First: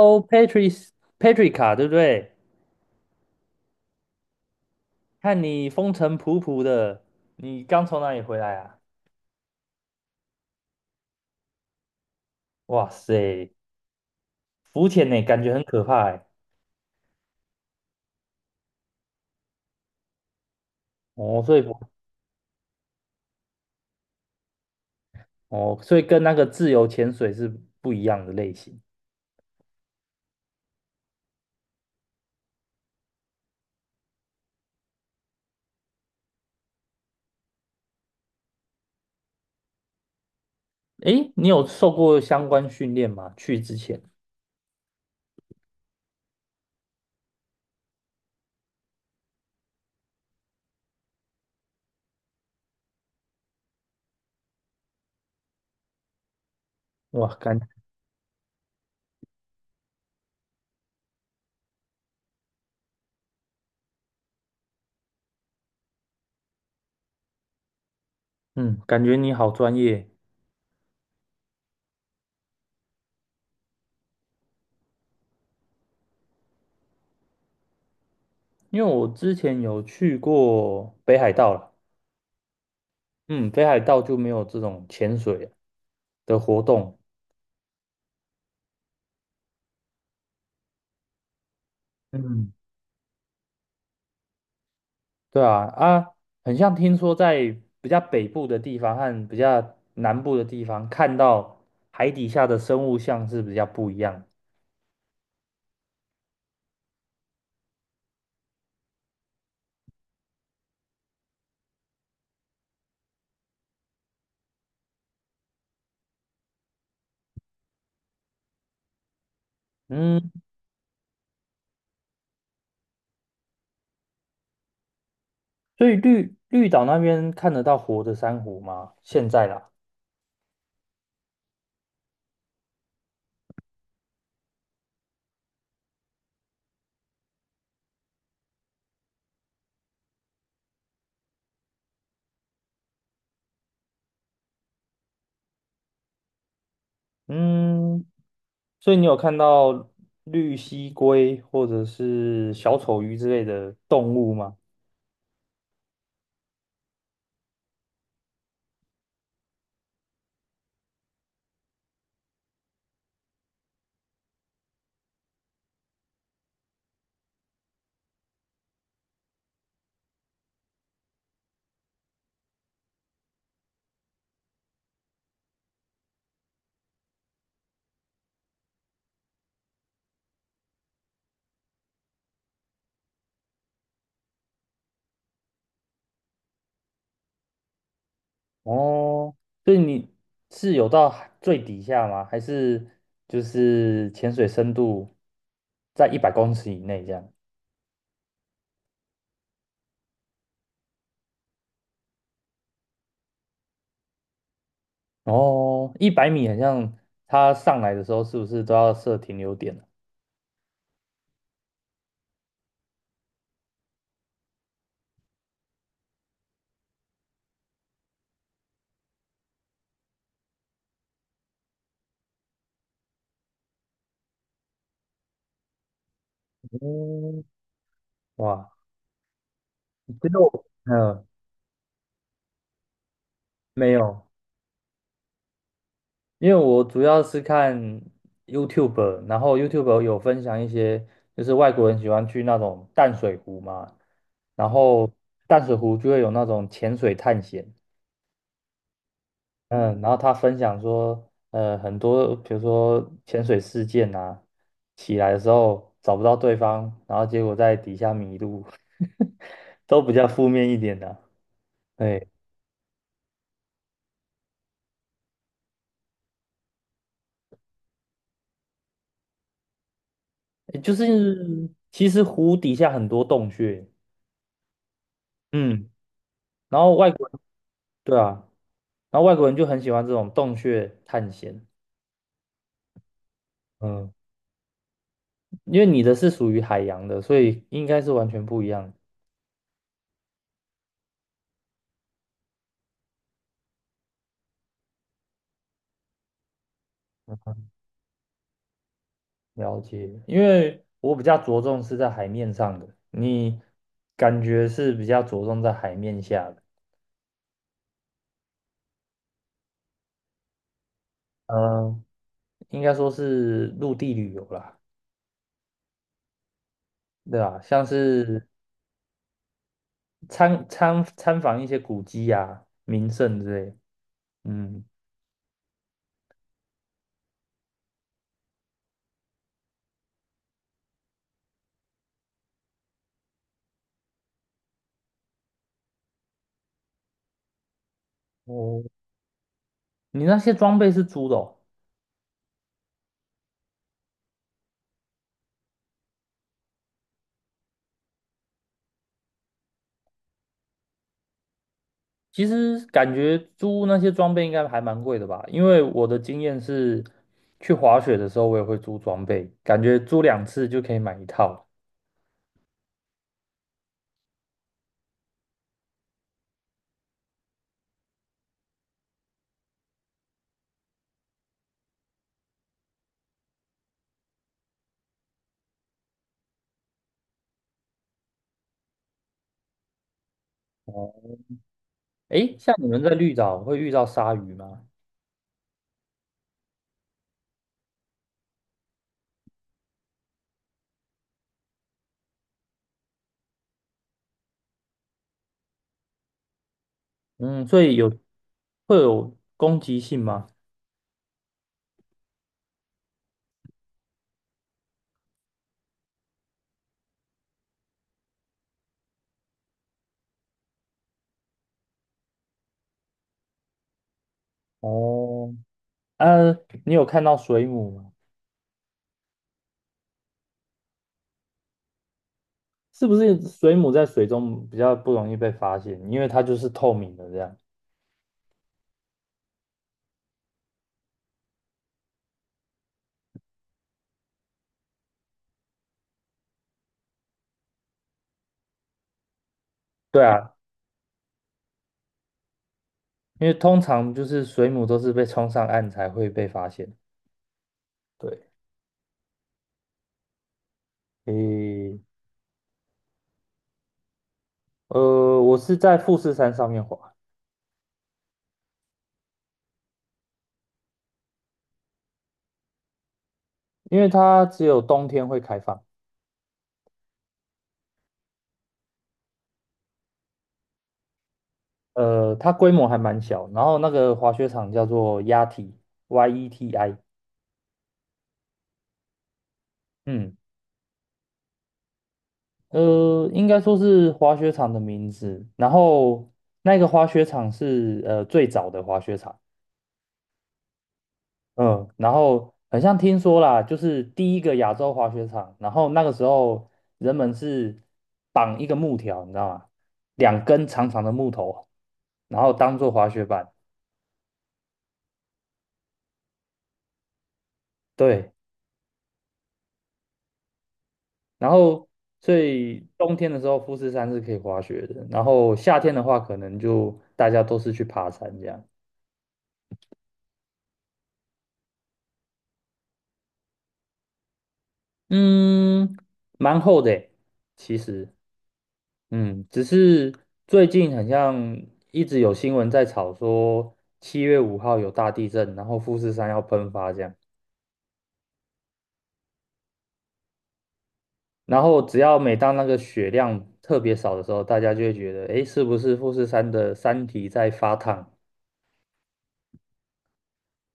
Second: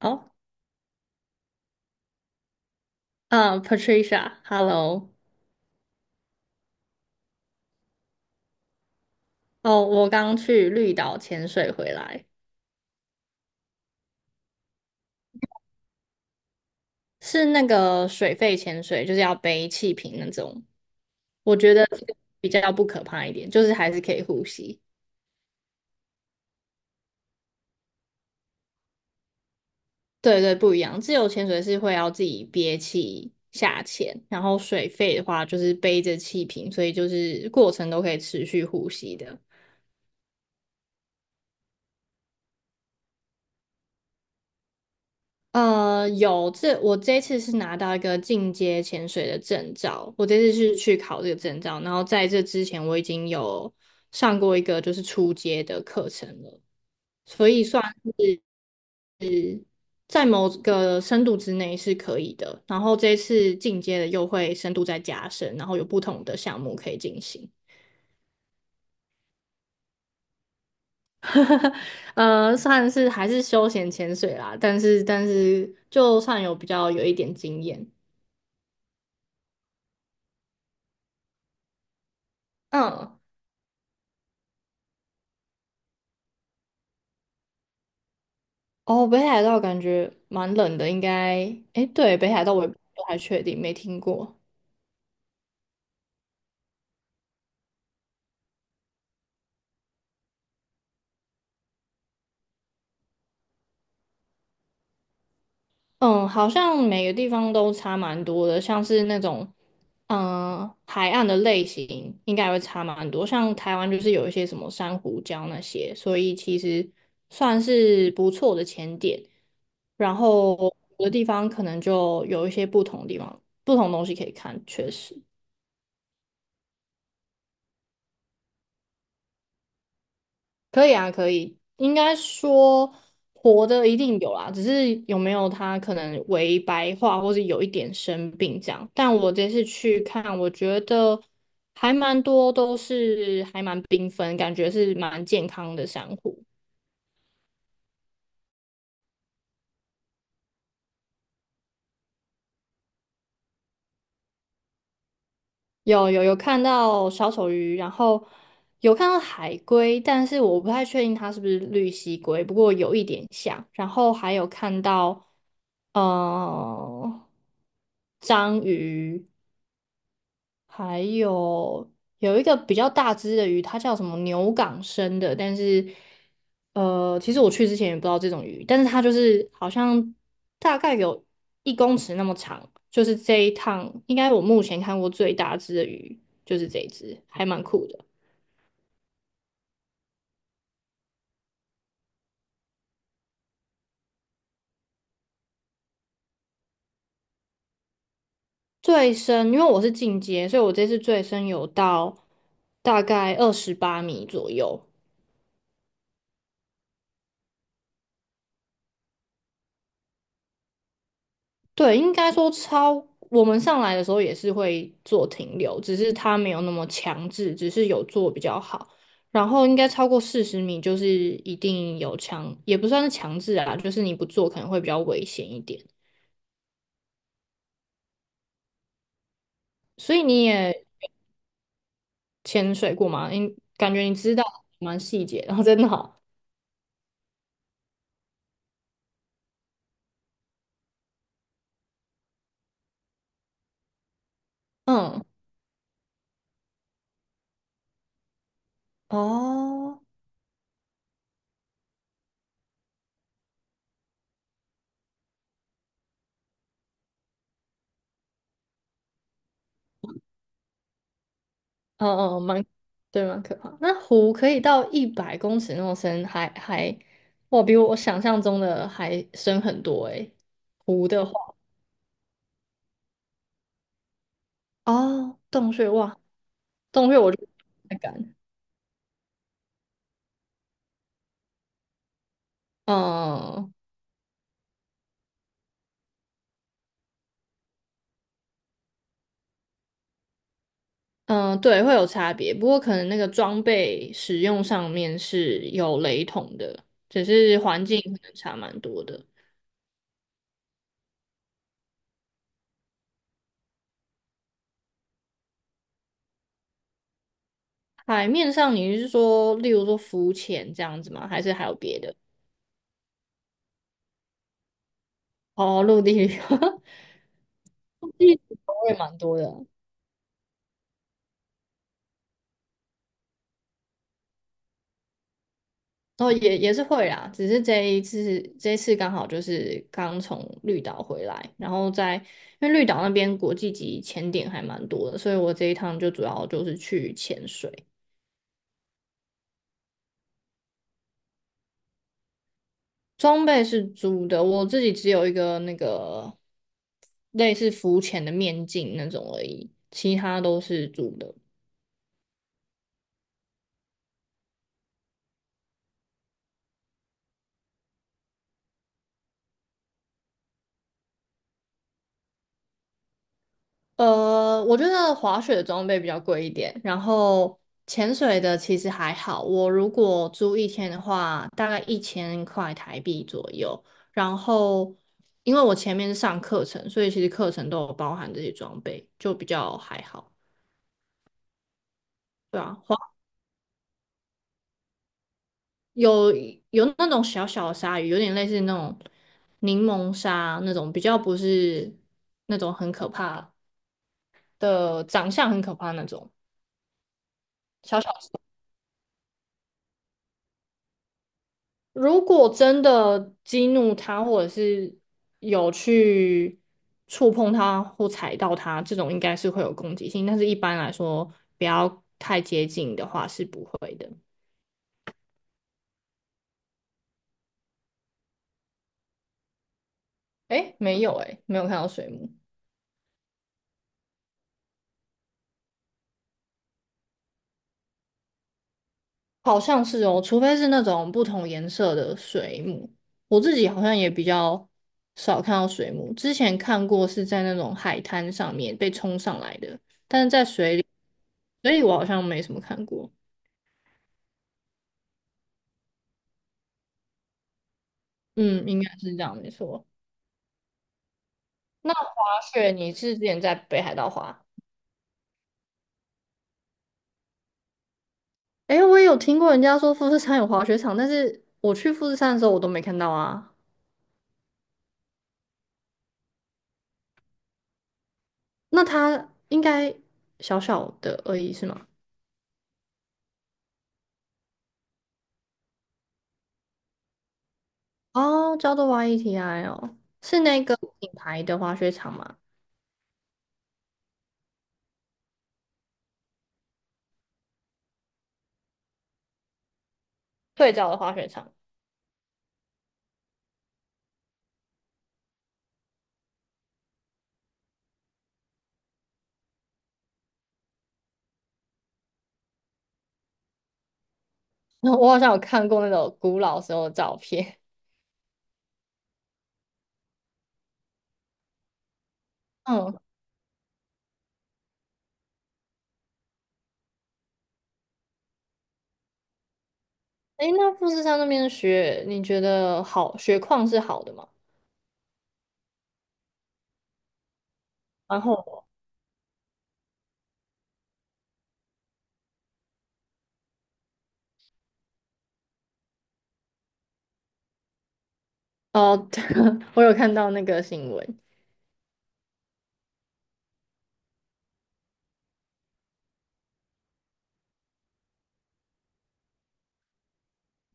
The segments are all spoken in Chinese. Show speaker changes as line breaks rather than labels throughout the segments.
哦，
Patrica，对不对？
嗯，Patricia，Hello，
看你风尘仆仆的，你刚从哪里回来啊？
哦，我刚去绿岛潜水回来，
哇塞，浮潜呢，感觉很可怕哎。
是那个水肺潜水，就是要背气瓶那种。
哦，
我
所以
觉
不
得这个比较不可怕一点，就是还是可以呼吸。
哦，所以跟那个自由潜水是不一样的类型。
对对，不一样。自由潜水是会要自己憋气下潜，然后水肺的话就是背着气瓶，所以就是过程都可以持续呼吸的。
诶，你有受过相关训练吗？去之前，
我这一次是拿到一个进阶潜水的证照，我这次是去考这个证照，然后在这之前我已经有上过一个就是初阶的课程了，
哇，
所以算在某个深度之内是可以的。然后这一次进阶的又会深度再加深，然后有不同的项目可以进行。
嗯，感觉你好专业。
算是还是休闲潜水啦，但是就算有比较有一点经验，
因为我之前有去过北海道了，
嗯。
嗯，北海道就没有这种潜水的活动。
哦，北海道感觉蛮冷的，应该，诶，对，北海
嗯。
道我也不太确定，没听过。
对啊，很像听说在比较北部的地方和比较南部的地方，看到海底下的生物像是比较不一样。
嗯，好像每个地方都差蛮多的，像是那种，海岸的类型应该也会差蛮多。像台湾就是有一些什么珊瑚礁那些，所以其实算是不错的前点。然
嗯，
后有的地方可能就有一些不同地方、不同东西可以看，确实。
所以绿岛那边看得到活的珊瑚吗？现在啦，
可以啊，可以。应该说活的一定有啦，只是有没有它可能微白化，或是有一点生病这样。但我这次去看，我觉得还蛮多都是还蛮缤纷，感觉是蛮健康的珊瑚。
嗯，所以你有看到绿蜥龟或者是小丑鱼之类的动物吗？
有看到小丑鱼，然后有看到海龟，但是我不太确定它是不是绿蜥龟，不过有一点像。然后还有看到呃章鱼，还有有一个比较大只的鱼，它叫什么牛港生的，但是其实我去之前也不知道这种鱼，但是它就是好像大概有1公尺那么长，就是这一趟应该我目前看过最大只的鱼就是这一只，还蛮酷的。
哦，所以你是有到海最底下吗？还是就是潜水深度在100公尺以内这样？
最深，因为我是进阶，所以我这次最深有到大概28米左右。
哦，100米好像它上来的时候是不是都要设停留点呢？
对，应该说，我们上来的时候也是会做停留，只是它没有那么强制，只是有做比较好。然后应该超过40米就是一定有强，也不算是强制啊，就是你不做可能会比较危险一点。
嗯，哇，
所以
其实
你
我
也潜水过吗？你
没
感觉你
有，
知道蛮细节，然后真的好，
因为我主要是看 YouTube，然后 YouTube 有分享一些，就是外国人喜欢去那种淡水湖嘛，然后
嗯。
淡水湖就会有那种潜水探险，嗯，
哦。
然后他分享说，很多比如说潜水事件啊，起来的时候找不到对方，然后结果在底下迷路，都比较负面一点的啊。
嗯
对，
嗯，对，蛮可怕。那湖可以到100公尺那么深，哇，比我想象中的还深很多诶。
诶就
湖的话，
是其实湖底下很多洞穴，
哦，洞穴，
嗯，
哇，
然后
洞
外
穴
国
我
人，
就不太
对
敢。
啊，然后外国人就很喜欢这种洞穴探险，
嗯
嗯，因为你的是属于海洋的，所以应该是完全不一样。
嗯，对，会有差别，不过可能那个装备使用上面是有雷同的，只是环境可能差蛮多的。
了解，因为我比较着重是在海面上的，你感觉是比较着重在海面下的，
海面上你是说，例如说浮潜这样子吗？还是还有别
嗯，
的？
应该说是陆地旅游啦，
哦，陆地旅游，
对吧？像
陆地
是
我也蛮多的。
参访一些古迹啊、名胜之类的，嗯，
哦，也是会啦，只是这一次刚好就是刚从绿岛回来，然后因为绿岛那边国际级潜点还蛮多的，所以我这一趟就主要就是去潜水。
哦，你那些装备是租的哦？
装备是租的，我自己只有一个那个类似浮潜的面镜那种而已，其他都是租的。
其实感觉租那些装备应该还蛮贵的吧，因为我的经验是，去滑雪的时候我也会租装备，感觉租两次就可以买一套。
我觉得滑雪的装备比较贵一点，然后潜水的其实还好。我如果租1天的话，大概1000块台币左右。然后，因为我前面是上课程，所以其实课程都有包含这些装备，就比较还好。
诶，
对
像
啊，
你们在绿岛会遇到鲨鱼吗？
有有那种小小的鲨鱼，有点类似那种柠檬鲨那种，比较不是那种很可怕的，长相很可怕那种。
嗯，所以
小
有
小。
会有攻击性吗？
如果真的激怒它，或者是有去触碰它或踩到它，这种应该是会有攻击性，但是一般来说，不要太接近的话是不会的。
哦，呃，你有看到水母吗？
诶，没有诶，没有看到水母，
是不是水母在水中比较不容易被发现，因为它就是透明的这样？
好像是哦，除非是那种不同颜色的水母。我自己好像也比较少看到水母，之前看过是在那种海滩上面被冲上来的，
对啊，
所以我好像没什么看过。
因为通常就是水母都是被冲上岸才会被发现。对，
嗯，应该是这样，没错。那。
诶，
雪，你是之前在北海道滑？
我是在富士山上面滑，
诶，我也有听过人家说富士山有滑雪场，但是我去富士山的时候我都没看到啊。
因为它只有冬天会开放。
那它应该小小的而已是吗？
它规模还蛮小，然后那个滑雪场叫做 YETI，
哦，叫做 YETI 哦，
嗯，
是那个品牌的滑雪场吗？
应该说是滑雪场的名字。然后那个滑雪场是最早的滑雪场，
最早的滑雪场，
嗯，然后好像听说啦，就是第一个亚洲滑雪场。然后那个时候人们是绑一个木条，你知道吗？两根长长的木头，然后当做滑雪板。
我好像有看过那种古老时候的照片。
对，然后所 以
嗯，
冬天的时候富士山是可以滑雪的，然后夏天的话可能就大家都是去爬山这样。
诶，那富士山那边的雪，你觉得雪况是好的吗？
嗯，蛮厚的诶其实，
然后
只是最近好像一直有新闻在炒说7月5号有大地震，然后富士山要喷发这样，
哦，对我有看到那个新闻，
然后只要每当那个雪量特别少的时候，大家就会觉得，诶，是不是富士山的山体在发烫？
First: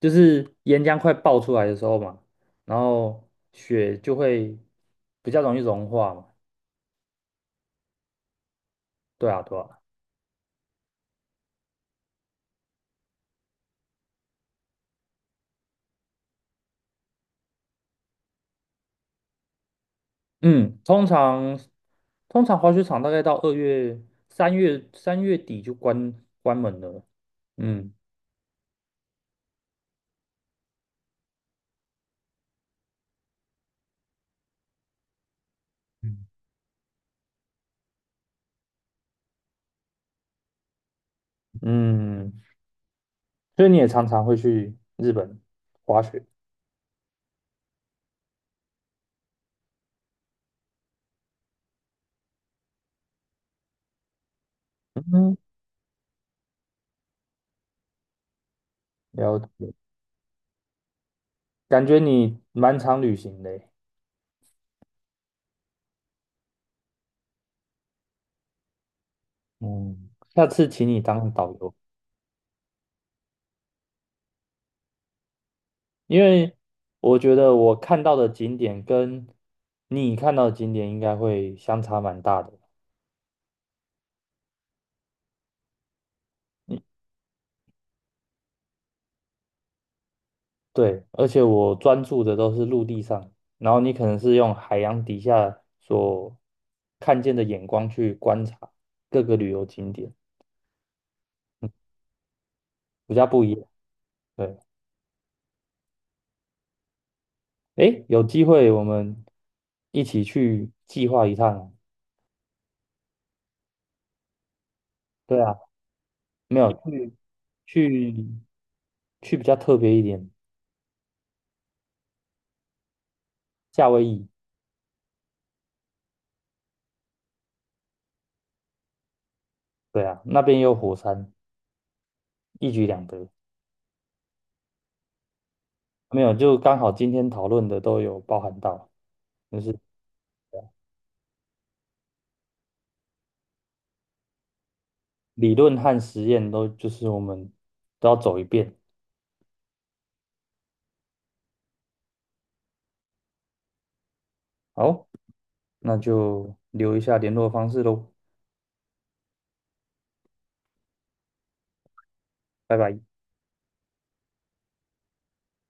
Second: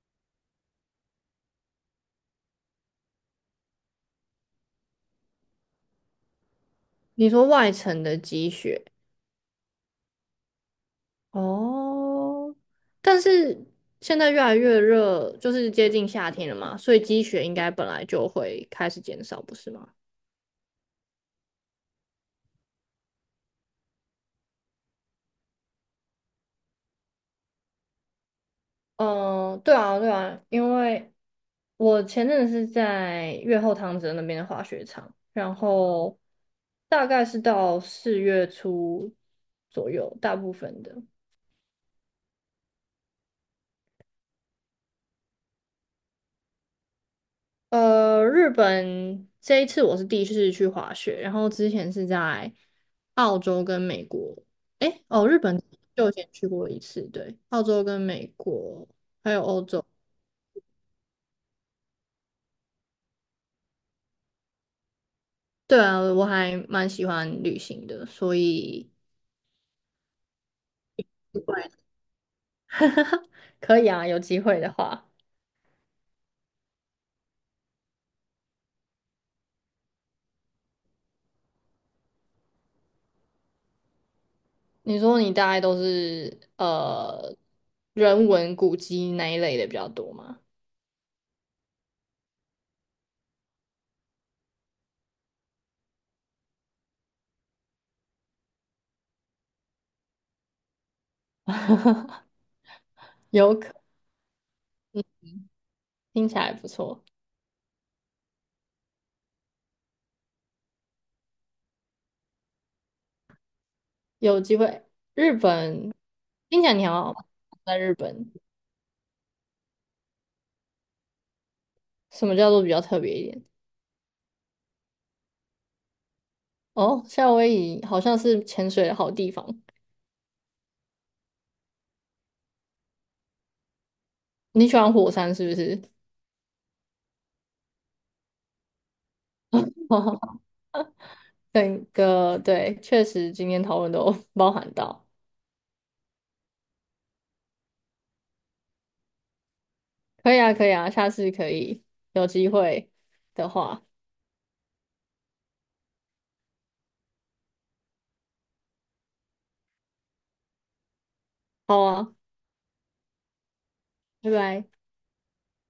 就是岩浆快爆出来的时候嘛，然后雪就会比较容易融化嘛，
你说外层的积雪。
对啊，对啊。
哦，但是现在越来越热，就是接近夏天了嘛，所以积雪应该本来就会开始减少，不是吗？
嗯，通常通常滑雪场大概到2月、三月、3月底就关门了。嗯
嗯，对啊，对啊，因为我前阵子是在越后汤泽那边的滑雪场，然后
嗯，
大概是到4月初左右，大部分的。
嗯，所以你也常常会去日本滑雪。
日本这一次我是第一次去滑雪，然后之前是在澳洲跟美国，诶，哦，
嗯，
日本就以前去过一次，对，澳洲跟美国还
了
有欧
解，
洲，
感觉你蛮常旅行的欸。
对啊，我还蛮喜欢旅行的，所以
嗯，下次请你当导游，
可以啊，有机会的话，
因为我觉得我看到的景点跟你看到的景点应该会相差蛮大的。
你说你大概都是人文古迹那一类的比较多吗？
对，而且我专注的都是陆地上，然后你可能是用海洋底下所看见的眼光去观察各个旅游景点，比较不一
有
样。
可，
对，
听起来不错。
诶，有机会我们一起去计划一趟啊。
有机会，日
对啊，
本
没
听起
有
来你好像在日
去
本，
去比较特别一点，
什么叫做比较特别一点？
夏威夷。
哦，夏威夷好像是潜水的好地方。
对啊，那边也有火山，一举两得。
你喜欢火山是不是？
没有，就刚好今天讨论的都有包含到，就是。
整个对，确实今天讨论都 包含到。
理论和实验都就是我们都要走一遍。
可以啊，可以啊，下次可以有机会的话，
好，那就留一下联络方式喽，
好啊，
拜拜。
拜拜。